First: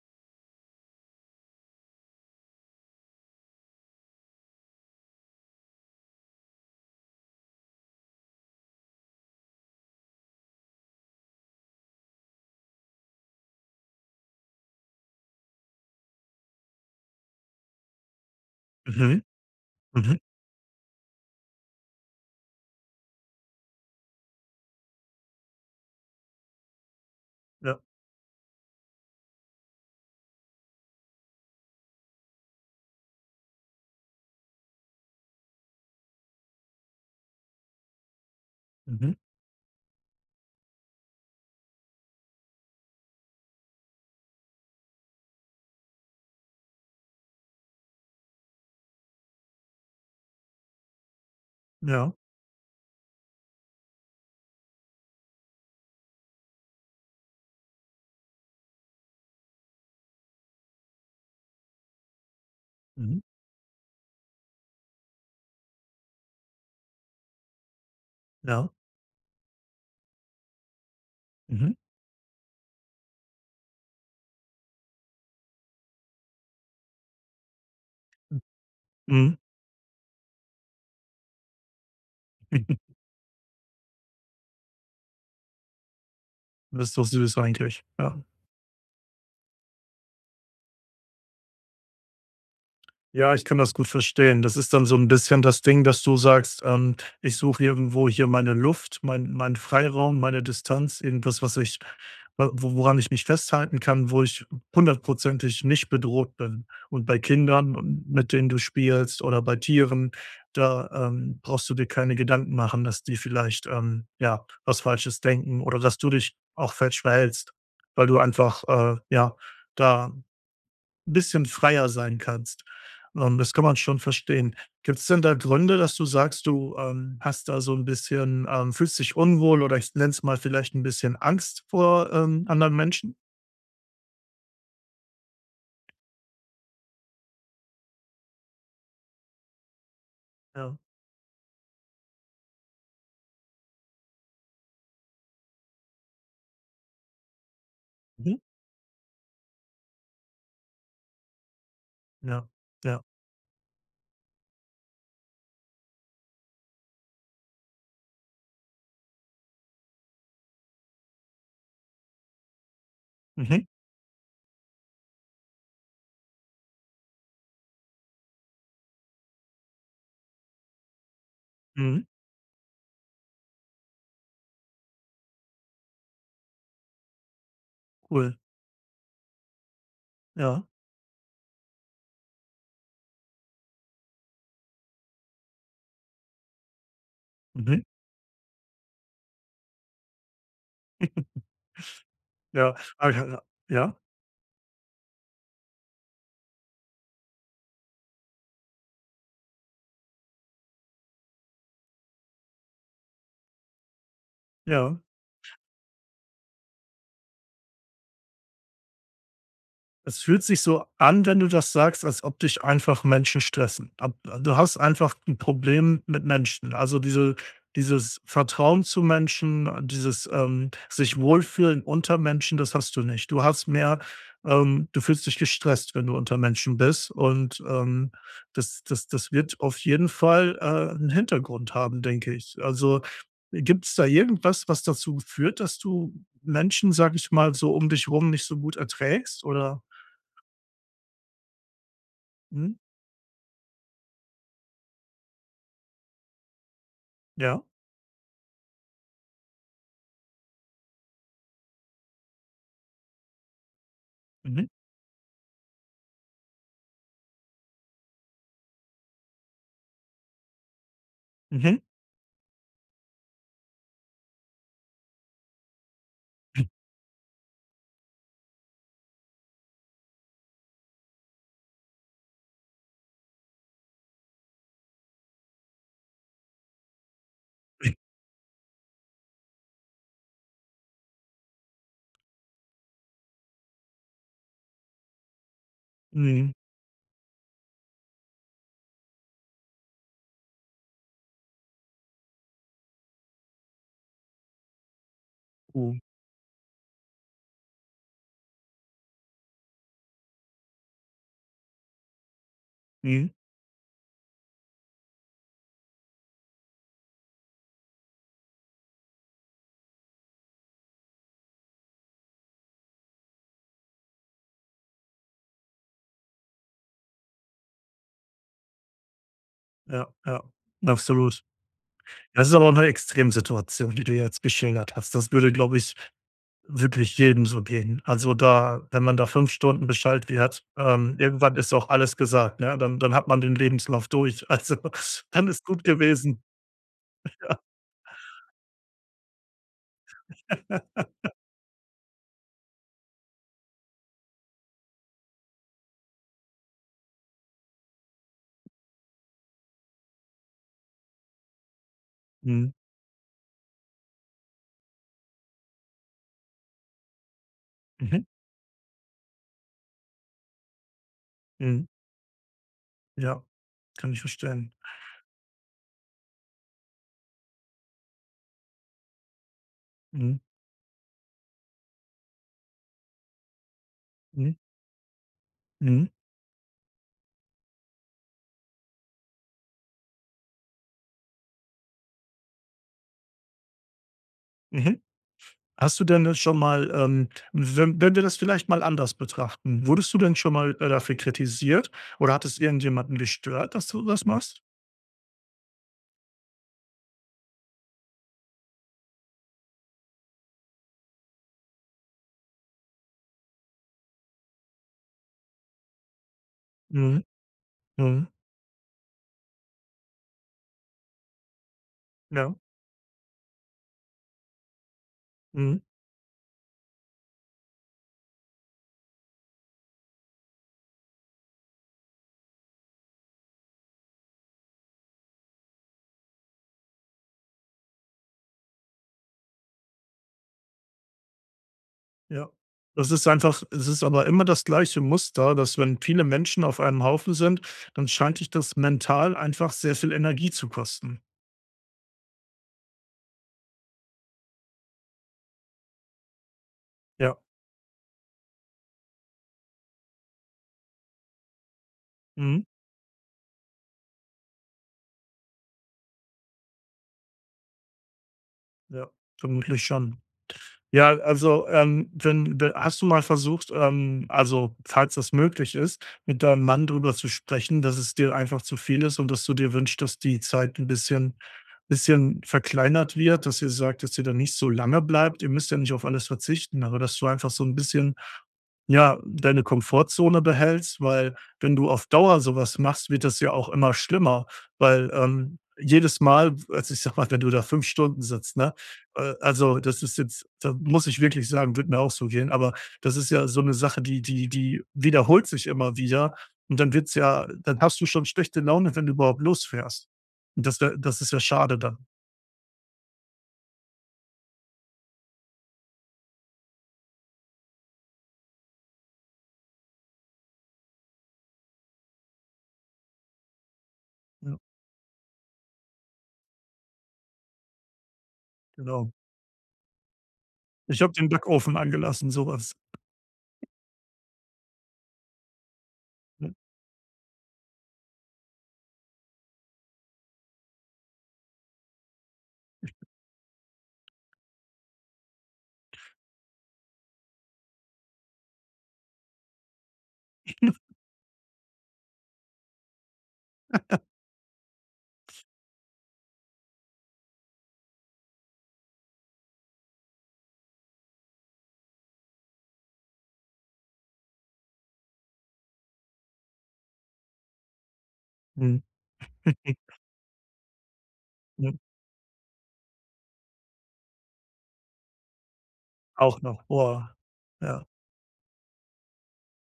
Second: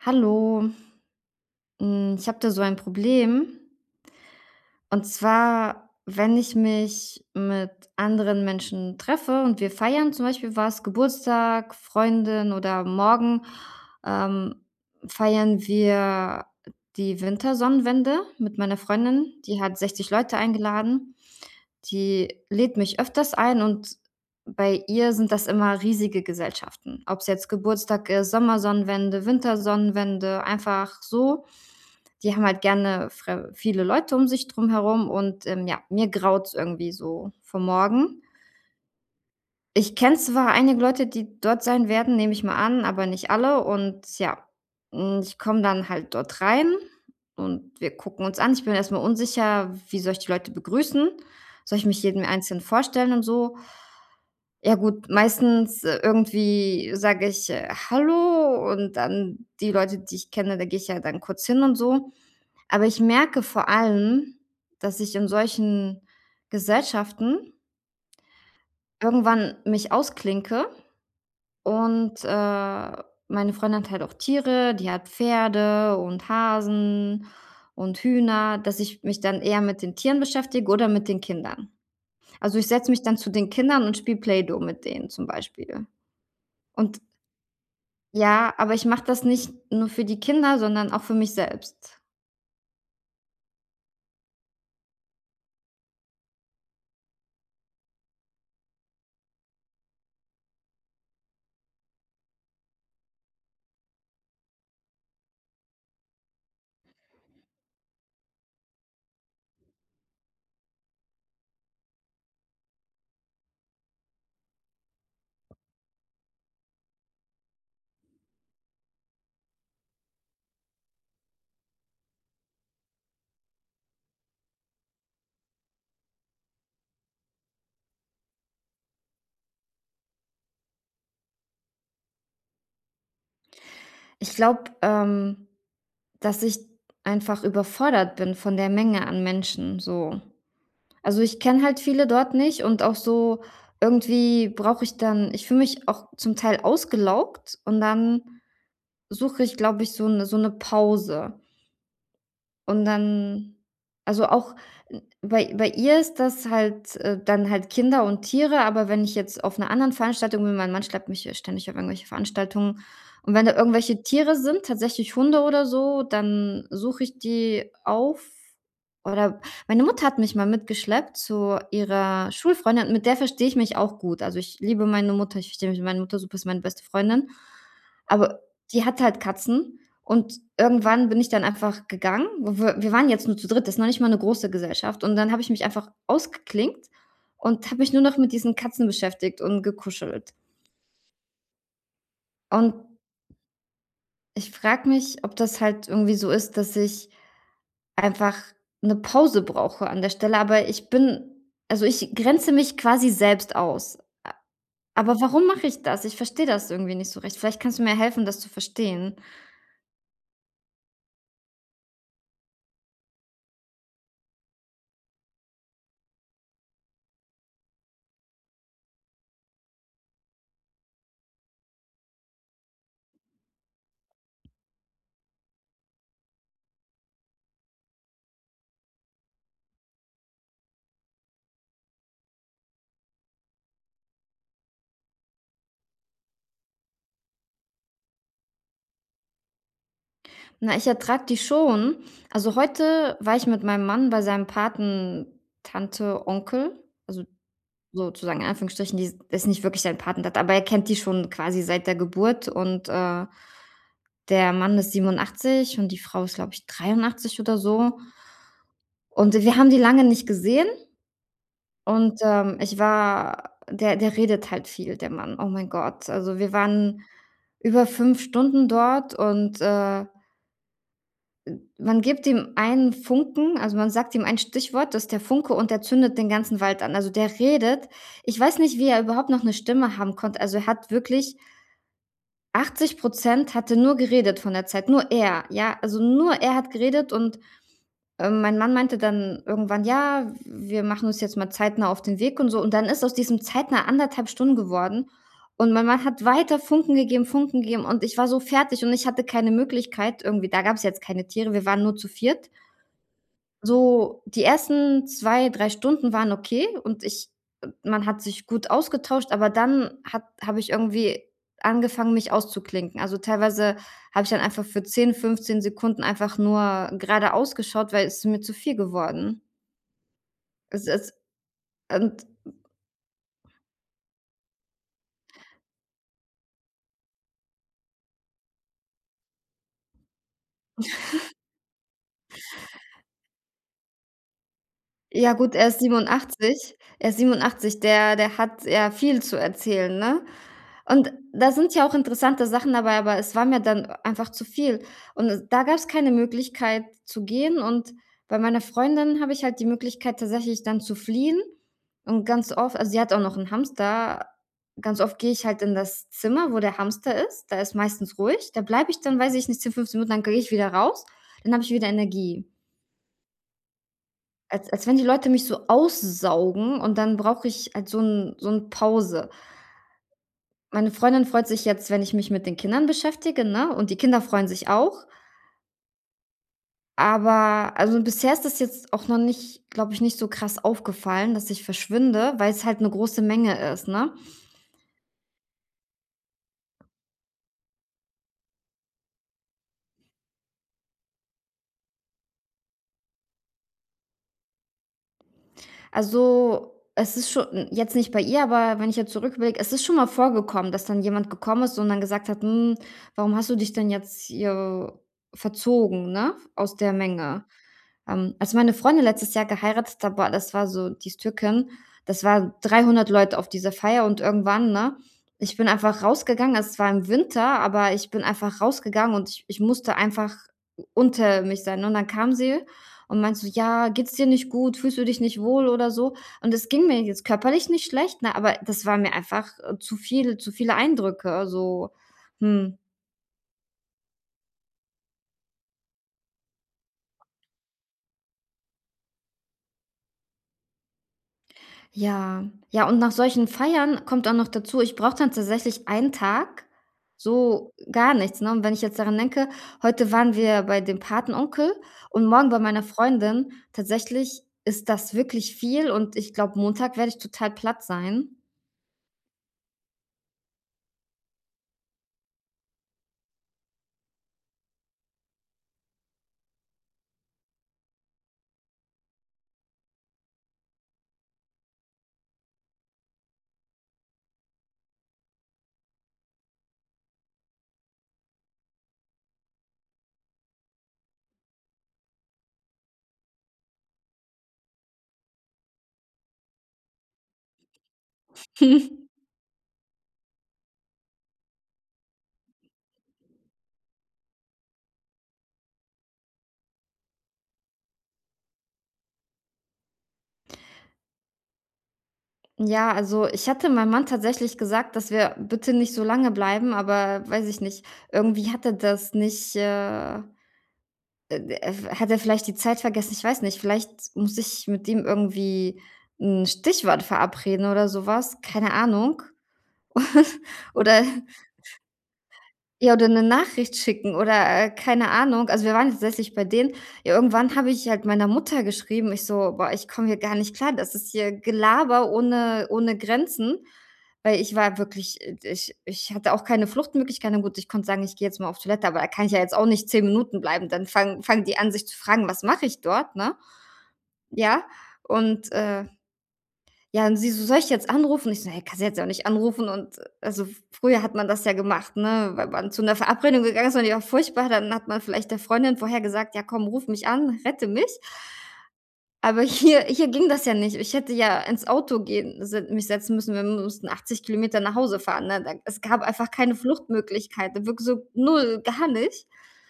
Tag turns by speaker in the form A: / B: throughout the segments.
A: Hallo. Hm, ich habe da so ein Problem und zwar, wenn ich mich mit anderen Menschen treffe und wir feiern zum Beispiel was, Geburtstag, Freundin oder morgen, ähm, feiern wir die Wintersonnenwende mit meiner
B: Mhm.
A: Freundin, die hat 60
B: Mhm.
A: Leute eingeladen. Die lädt mich öfters ein, und bei ihr sind das immer riesige Gesellschaften, ob's jetzt
B: Ja.
A: Geburtstag ist, Sommersonnenwende, Wintersonnenwende, einfach so. Die haben halt gerne fre viele Leute um sich drumherum und, ähm, ja, mir graut's irgendwie so vor morgen.
B: Mhm.
A: Ich kenne zwar einige Leute, die dort sein werden, nehme ich mal an, aber nicht alle. Und ja, hm, ich komme dann halt dort rein und wir gucken uns an. Ich bin erstmal unsicher, wie soll ich die Leute begrüßen, soll ich mich
B: Ja.
A: jedem einzeln vorstellen und so? Ja, gut, meistens, äh, irgendwie sage ich, äh: „Hallo“ und dann die Leute, die ich kenne, da gehe ich ja dann kurz hin und so. Aber ich
B: Mhm.
A: merke vor allem, dass ich in solchen Gesellschaften
B: Ja.
A: irgendwann mich ausklinke.
B: Mhm.
A: Und, äh, meine Freundin hat halt auch Tiere, die hat Pferde und Hasen und Hühner dass ich
B: Hm.
A: mich
B: Mhm.
A: dann eher mit den Tieren beschäftige oder mit den Kindern. Also, ich setze mich dann zu den Kindern und spiele Play-Doh mit denen zum Beispiel
B: Das ist
A: und
B: doch süß eigentlich, ja.
A: Ja, aber ich mache das nicht nur für die Kinder, sondern auch für mich selbst.
B: Ja, ich kann das gut verstehen. Das ist dann so 'n bisschen das Ding, dass du sagst: „Ähm, ich suche irgendwo hier meine Luft, mein meinen Freiraum, meine Distanz, irgendwas, was ich w woran ich mich festhalten kann, wo ich hundertprozentig nicht bedroht bin.“ Und bei Kindern und mit denen du spielst, oder bei Tieren, da, ähm, brauchst du dir keine Gedanken machen, dass die vielleicht, ähm, ja, was Falsches denken oder dass du dich auch falsch verhältst, weil du einfach, äh, ja, da bisschen freier sein kannst. Und das kann man schon verstehen. Gibt's denn da Gründe, dass du sagst, du, ähm, hast da so 'n bisschen ähm, fühlst dich unwohl, oder, ich nenne es mal vielleicht 'n bisschen Angst vor, ähm, anderen Menschen?
A: Ich glaube, ähm, dass ich einfach überfordert bin von der Menge an Menschen, so.
B: Ja.
A: Also, ich kenne halt viele dort nicht und auch so irgendwie brauche ich dann ich fühle mich auch zum Teil ausgelaugt, und dann
B: Mhm.
A: suche ich, glaube ich, so 'ne so 'ne Pause.
B: Ja,
A: Und
B: ja.
A: dann also, auch bei bei ihr ist das halt, äh, dann halt Kinder und Tiere. Aber wenn ich jetzt auf 'ner anderen Veranstaltung bin mein Mann schleppt mich ja ständig auf irgendwelche Veranstaltungen, und wenn da
B: Mhm.
A: irgendwelche Tiere sind, tatsächlich Hunde oder so, dann suche ich die auf, oder meine Mutter hat mich mal mitgeschleppt zu
B: Mhm.
A: ihrer Schulfreundin, und mit der verstehe ich mich auch gut. Also, ich liebe meine Mutter, ich verstehe mich mit meiner Mutter super, ist meine beste Freundin.
B: Cool.
A: Aber die hat halt Katzen. Und
B: Ja.
A: irgendwann bin ich dann einfach gegangen. W wir waren jetzt nur zu dritt, das ist noch nicht mal 'ne große Gesellschaft. Und dann habe ich mich einfach ausgeklinkt und habe
B: Mhm.
A: mich nur noch mit diesen Katzen beschäftigt und gekuschelt.
B: Ja,
A: Und
B: [unintelligible] ja?
A: ich frage mich, ob das halt irgendwie so ist, dass ich einfach 'ne Pause brauche an der Stelle. Aber ich bin also, ich grenze mich quasi selbst aus. Äh.
B: Ja.
A: Aber warum mache ich das? Ich verstehe das irgendwie nicht so recht. Vielleicht kannst du mir helfen, das zu verstehen.
B: Es fühlt sich so an, wenn du das sagst, als ob dich einfach Menschen stressen. Ab du hast einfach 'n Problem mit Menschen, also, diese dieses Vertrauen zu Menschen, dieses, ähm, sich wohlfühlen unter Menschen, das hast du nicht. Du hast mehr ähm, du fühlst dich gestresst, wenn du unter Menschen bist, und, ähm, das das das wird auf jeden Fall, äh, 'n Hintergrund haben, denke ich. Also, äh, gibt's da irgendwas, was dazu führt, dass du Menschen, sage ich mal so, um dich rum nicht so gut erträgst, oder?
A: Na, ich ertrage die schon. Also,
B: Mhm.
A: heute war ich mit meinem Mann bei seinem Patentante Onkel, also,
B: Ja.
A: sozusagen in Anführungsstrichen. Die die ist nicht wirklich seine Patentante, aber er kennt die schon quasi seit der Geburt und, äh der
B: Mhm.
A: Mann ist 87 und die Frau ist, glaube ich, 83 oder so und wir haben die lange nicht gesehen
B: Mhm.
A: und, ähm, ich war der der redet halt viel, der Mann, oh mein Gott. Also, wir waren über 5 Stunden dort und, äh Man gibt ihm einen Funken. Also, man sagt ihm ein Stichwort, das ist der Funke, und der zündet den ganzen Wald an. Also, der redet. Ich weiß nicht, wie er überhaupt noch 'ne Stimme haben konnte, also, er hat wirklich 80% hat er nur geredet von der Zeit. Nur er, ja, also, nur
B: Mhm.
A: er hat geredet. Und, ähm, mein Mann meinte dann irgendwann: „Ja, w wir machen uns jetzt mal zeitnah auf den Weg“, und so. Und dann ist aus diesem zeitnah 1 1/2 Stunden geworden. Und mein
B: Oh.
A: Mann hat weiter Funken gegeben, Funken gegeben. Und ich war so fertig und ich hatte keine Möglichkeit, irgendwie Da gab es jetzt keine Tiere, wir waren nur zu viert.
B: Mhm.
A: So die ersten 2, 3 Stunden waren okay und ich man hat sich gut ausgetauscht, aber dann hat habe ich irgendwie angefangen, mich auszuklinken. Also, teilweise habe ich dann einfach für 10, 15 Sekunden einfach nur geradeaus geschaut, weil ist mir zu viel geworden.
B: Ja, ja,
A: Es ist
B: absolut.
A: und
B: Das ist aber auch 'ne Extremsituation, die du jetzt geschildert hast. Das würde, glaube ich, wirklich jedem so gehen. Also, da wenn man da 5 Stunden beschallt wird. Ähm, irgendwann ist auch alles gesagt, ne? Dann dann hat man den Lebenslauf durch. Also,
A: Ja
B: dann
A: gut,
B: ist es
A: er ist
B: gut gewesen.
A: 87. Er ist
B: Ja.
A: 87. Der der hat, ja, viel zu erzählen, ne? Und da sind ja auch interessante Sachen dabei, aber es war mir dann einfach zu viel. Und da gab's keine Möglichkeit zu gehen, und bei meiner Freundin habe ich halt die Möglichkeit tatsächlich dann zu fliehen und ganz
B: Mhm.
A: oft also, sie hat auch noch 'n Hamster. Ganz oft gehe ich halt in das Zimmer, wo der Hamster ist. Da ist meistens
B: Mhm.
A: ruhig. Da bleibe ich dann weiß ich nicht, 10, 15 Minuten, dann gehe ich wieder raus, dann habe ich
B: Mhm.
A: wieder Energie.
B: Ja, kann ich
A: Als
B: verstehen.
A: als wenn die Leute mich so aussaugen und dann brauche ich halt so 'n so 'n Pause.
B: Mhm.
A: Meine Freundin freut sich jetzt, wenn ich mich mit den Kindern beschäftige, ne, und die Kinder freuen
B: Mhm.
A: sich auch.
B: Mhm.
A: Aber, also, bisher ist das jetzt auch noch nicht glaube ich, nicht so krass aufgefallen, dass ich verschwinde, weil's halt 'ne große Menge ist, ne?
B: Mhm. Hast du denn, äh, schon mal ähm, we wenn wir das vielleicht mal anders betrachten, wurdest du denn schon mal, äh, dafür kritisiert oder hat es irgendjemanden gestört, dass du das machst?
A: Also, es ist scho n jetzt nicht bei ihr, aber wenn ich jetzt zurücküberlege, es ist schon mal vorgekommen, dass dann jemand gekommen ist und dann gesagt hat: „Hm, warum hast du dich denn jetzt hier verzogen, ne, aus der
B: Mhm.
A: Menge?”
B: Mhm.
A: Ähm, als meine Freundin letztes Jahr geheiratet hat, boah, das war so die ist Türkin, das waren
B: Ja.
A: 300 Leute auf dieser Feier und irgendwann, ne, ich bin
B: Mhm.
A: einfach rausgegangen. Es war im Winter, aber ich bin einfach rausgegangen und ich ich musste einfach unter mich sein, ne? Und dann kam sie und meinte so: „Ja, geht's dir nicht gut? Fühlst du dich nicht wohl oder so?” und es ging mir jetzt körperlich nicht schlecht, ne, aber das war mir einfach, äh, zu viel zu viele Eindrücke, so,
B: Ja,
A: hm.
B: das ist einfach es ist aber immer das gleiche Muster, dass, wenn viele Menschen auf einem Haufen sind, dann scheint dich das mental einfach sehr viel Energie zu kosten.
A: Ja. Ja, und nach solchen Feiern, kommt auch noch dazu, ich brauche dann tatsächlich einen Tag
B: Ja.
A: so gar nichts, ne, und wenn ich jetzt daran denke: „Heute waren wir bei dem Patenonkel und morgen bei
B: Mhm.
A: meiner Freundin.” Tatsächlich, ist das wirklich viel, und ich glaube, Montag werde ich total platt sein.
B: Ja, vermutlich schon. Ja, also, ähm, wenn de hast du mal versucht, ähm, also, falls das möglich ist, mit deinem Mann drüber zu sprechen, dass es dir einfach zu viel ist und dass du dir wünschst, dass die Zeit 'n bisschen bisschen verkleinert wird, dass ihr sagt, dass ihr da nicht so lange bleibt? Ihr müsst ja nicht auf alles verzichten, aber dass du einfach so 'n bisschen, ja, deine Komfortzone behältst, weil, wenn du auf Dauer sowas machst, wird das ja auch immer schlimmer, weil, ähm, jedes Mal also, ich sage mal, wenn du da 5 Stunden sitzt, ne, äh, also, das ist jetzt da muss ich wirklich sagen, würde mir auch so gehen. Aber das ist ja so 'ne Sache, die die die wiederholt sich immer wieder und dann wird's ja dann hast du schon schlechte Laune, wenn du überhaupt losfährst, und das wäre das ist ja schade dann.
A: Ja. Also, ich hatte meinem Mann tatsächlich gesagt, dass wir bitte nicht so lange bleiben, aber, weiß ich nicht, irgendwie hat er das nicht, äh, äh, d hat er vielleicht die Zeit vergessen. Ich weiß nicht, vielleicht muss
B: Ja
A: ich mit ihm irgendwie 'n Stichwort verabreden oder sowas, keine
B: Genau.
A: Ahnung,
B: „Ich
A: oder
B: habe den Backofen angelassen”, sowas.
A: Ja, oder 'ne Nachricht schicken oder, äh, keine Ahnung. Also, wir waren tatsächlich bei
B: Ne.
A: denen, ja, irgendwann habe ich halt meiner Mutter geschrieben. Ich so: „Boah, ich komme hier gar nicht klar, das ist hier Gelaber ohne ohne Grenzen“, weil ich war wirklich ich ich hatte auch keine Fluchtmöglichkeiten na gut, ich konnte sagen: „Ich gehe jetzt mal auf Toilette“, aber da kann ich ja jetzt auch nicht 10 Minuten bleiben, dann fangen fangen die an, sich zu fragen, was mache ich dort, ne? Ja, und, äh ja, und sie so: „Soll ich jetzt anrufen?“ Ich so: „Ne, kannst du jetzt auch nicht anrufen.“ Und, also, früher hat man das ja gemacht, ne, wa wann zu 'ner Verabredung gegangen ist und die war furchtbar, dann hat man vielleicht der Freundin vorher gesagt: „Ja, komm, ruf mich an, rette mich.“
B: Mhm.
A: Aber hier hier ging das ja nicht. Ich hätte ja ins
B: Hm.
A: Auto gehen, s mich setzen müssen. Wir mussten 80 km nach Hause fahren, ne, d es gab einfach
B: Auch
A: keine
B: noch. Boah,
A: Fluchtmöglichkeit, wirk
B: ja.
A: so null, gar nicht.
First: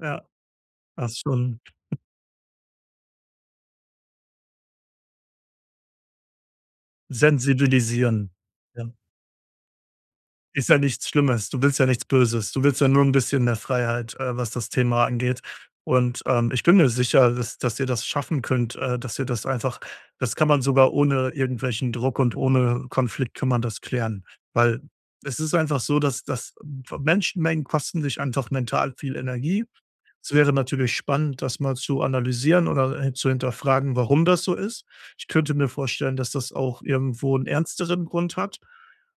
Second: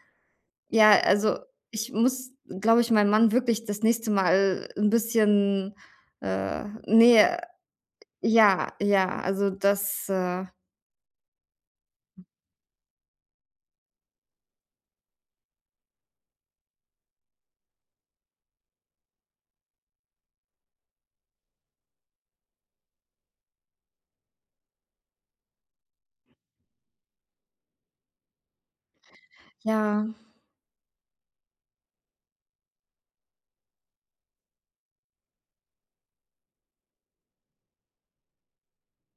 B: Ja,
A: Ja,
B: das ist
A: also,
B: schon
A: ich muss, glaube ich, meinem Mann wirklich das nächste Mal 'n bisschen äh, ne.
B: Sensibilisieren,
A: Ja,
B: ja.
A: ja. Also das, äh
B: Ist ja nichts Schlimmes. Du willst ja nichts Böses, du willst ja nur 'n bisschen mehr Freiheit, äh, was das Thema angeht, und, ähm, ich bin mir sicher, dass dass ihr das schaffen könnt, äh, dass ihr das einfach das kann man sogar ohne irgendwelchen Druck und ohne Konflikt kann man das klären, weil es ist einfach so, dass dass w Menschenmengen kosten dich einfach mental viel Energie.
A: Ja.
B: Es wäre natürlich spannend, das mal zu analysieren oder, äh, zu hinterfragen, warum das so ist. Ich könnte mir vorstellen, dass das auch irgendwo 'n ernsteren Grund hat.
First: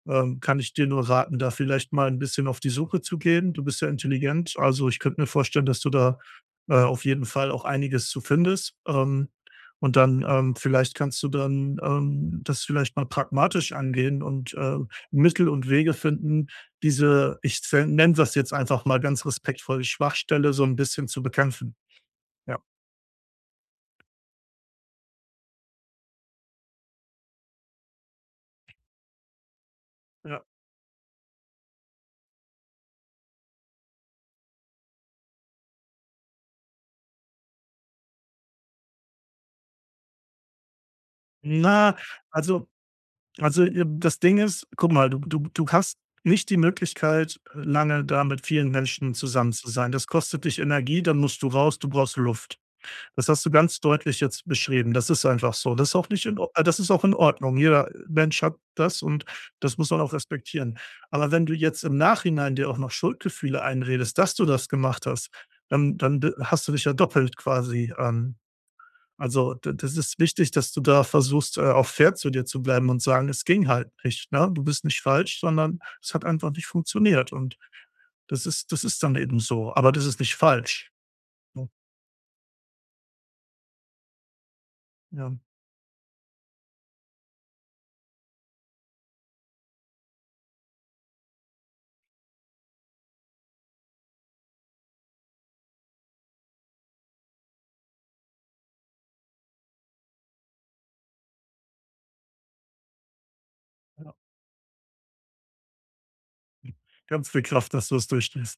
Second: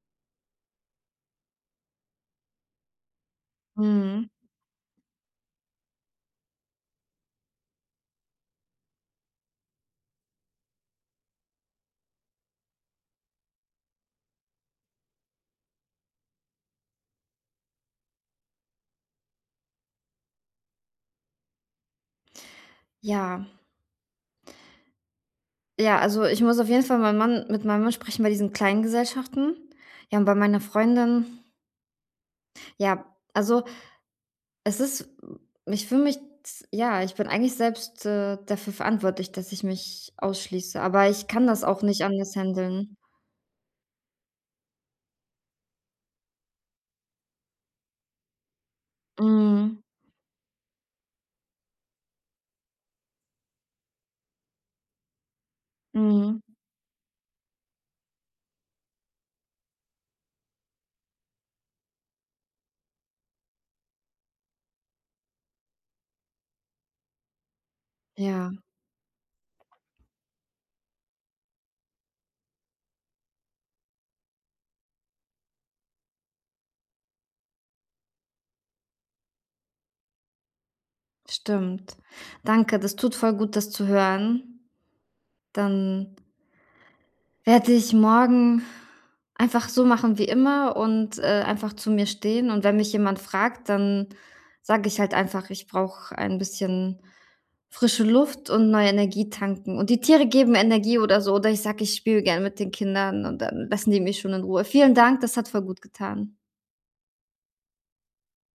B: Äh, kann ich dir nur raten, da vielleicht mal 'n bisschen auf die Suche zu gehen. Du bist ja
A: Mhm.
B: intelligent, also, ich könnte mir vorstellen, dass du da, äh, auf jeden Fall auch einiges zu findest, ähm, und dann ähm, vielleicht kannst du dann, ähm, das vielleicht mal pragmatisch angehen und, äh, Mittel und Wege finden, diese ich zen nenne das jetzt einfach mal ganz respektvoll die „Schwachstelle” so 'n bisschen zu bekämpfen. Ja.
A: Ja. Ja, also, ich muss auf jeden Fall meinen Mann mit meinem Mann sprechen bei diesen kleinen Gesellschaften. Ja, und bei
B: Ja.
A: meiner Freundin Ja, also, es ist ich fühle mich, ts ja, ich bin eigentlich selbst, äh, dafür verantwortlich, dass ich mich ausschließe, aber ich kann das auch
B: Na,
A: nicht anders
B: also,
A: handeln.
B: also, äh, das Ding ist Guck mal, du du du hast nicht die Möglichkeit, lange da mit vielen Menschen zusammen zu
A: Mhm.
B: sein. Das kostet dich Energie. Dann musst du raus. Du brauchst Luft. Das hast du ganz deutlich jetzt beschrieben. Das ist einfach so. Das ist auch nicht in
A: Mhm.
B: Or äh, das ist auch in Ordnung. Jeder Mensch hat das, und das muss man auch respektieren. Aber wenn du jetzt im Nachhinein dir auch noch Schuldgefühle einredest, dass du das gemacht hast, dann dann d hast du dich ja doppelt quasi ähm,
A: Ja.
B: also, d das ist wichtig, dass du da versuchst, äh, auch fair zu dir zu bleiben und sagen, es ging halt nicht, ne? Du bist nicht falsch, sondern es hat einfach nicht funktioniert. Und das ist das ist dann eben so. Aber das ist nicht falsch. [unintelligible]
A: Stimmt. Danke, das tut voll gut, das zu hören.
B: Ja.
A: Dann werde ich morgen einfach so machen wie immer und, äh, einfach zu mir stehen. Und wenn mich jemand fragt, dann sage ich halt einfach: „Ich brauche ein bisschen frische Luft und neue Energie tanken. Und die Tiere geben Energie“ oder so. Oder ich sage: „Ich spiele gerne mit den Kindern“, und dann lassen die
B: Ja.
A: mich schon in Ruhe. Vielen Dank, das hat voll gut getan.
B: Ganz viel Kraft, dass du es durchstehst.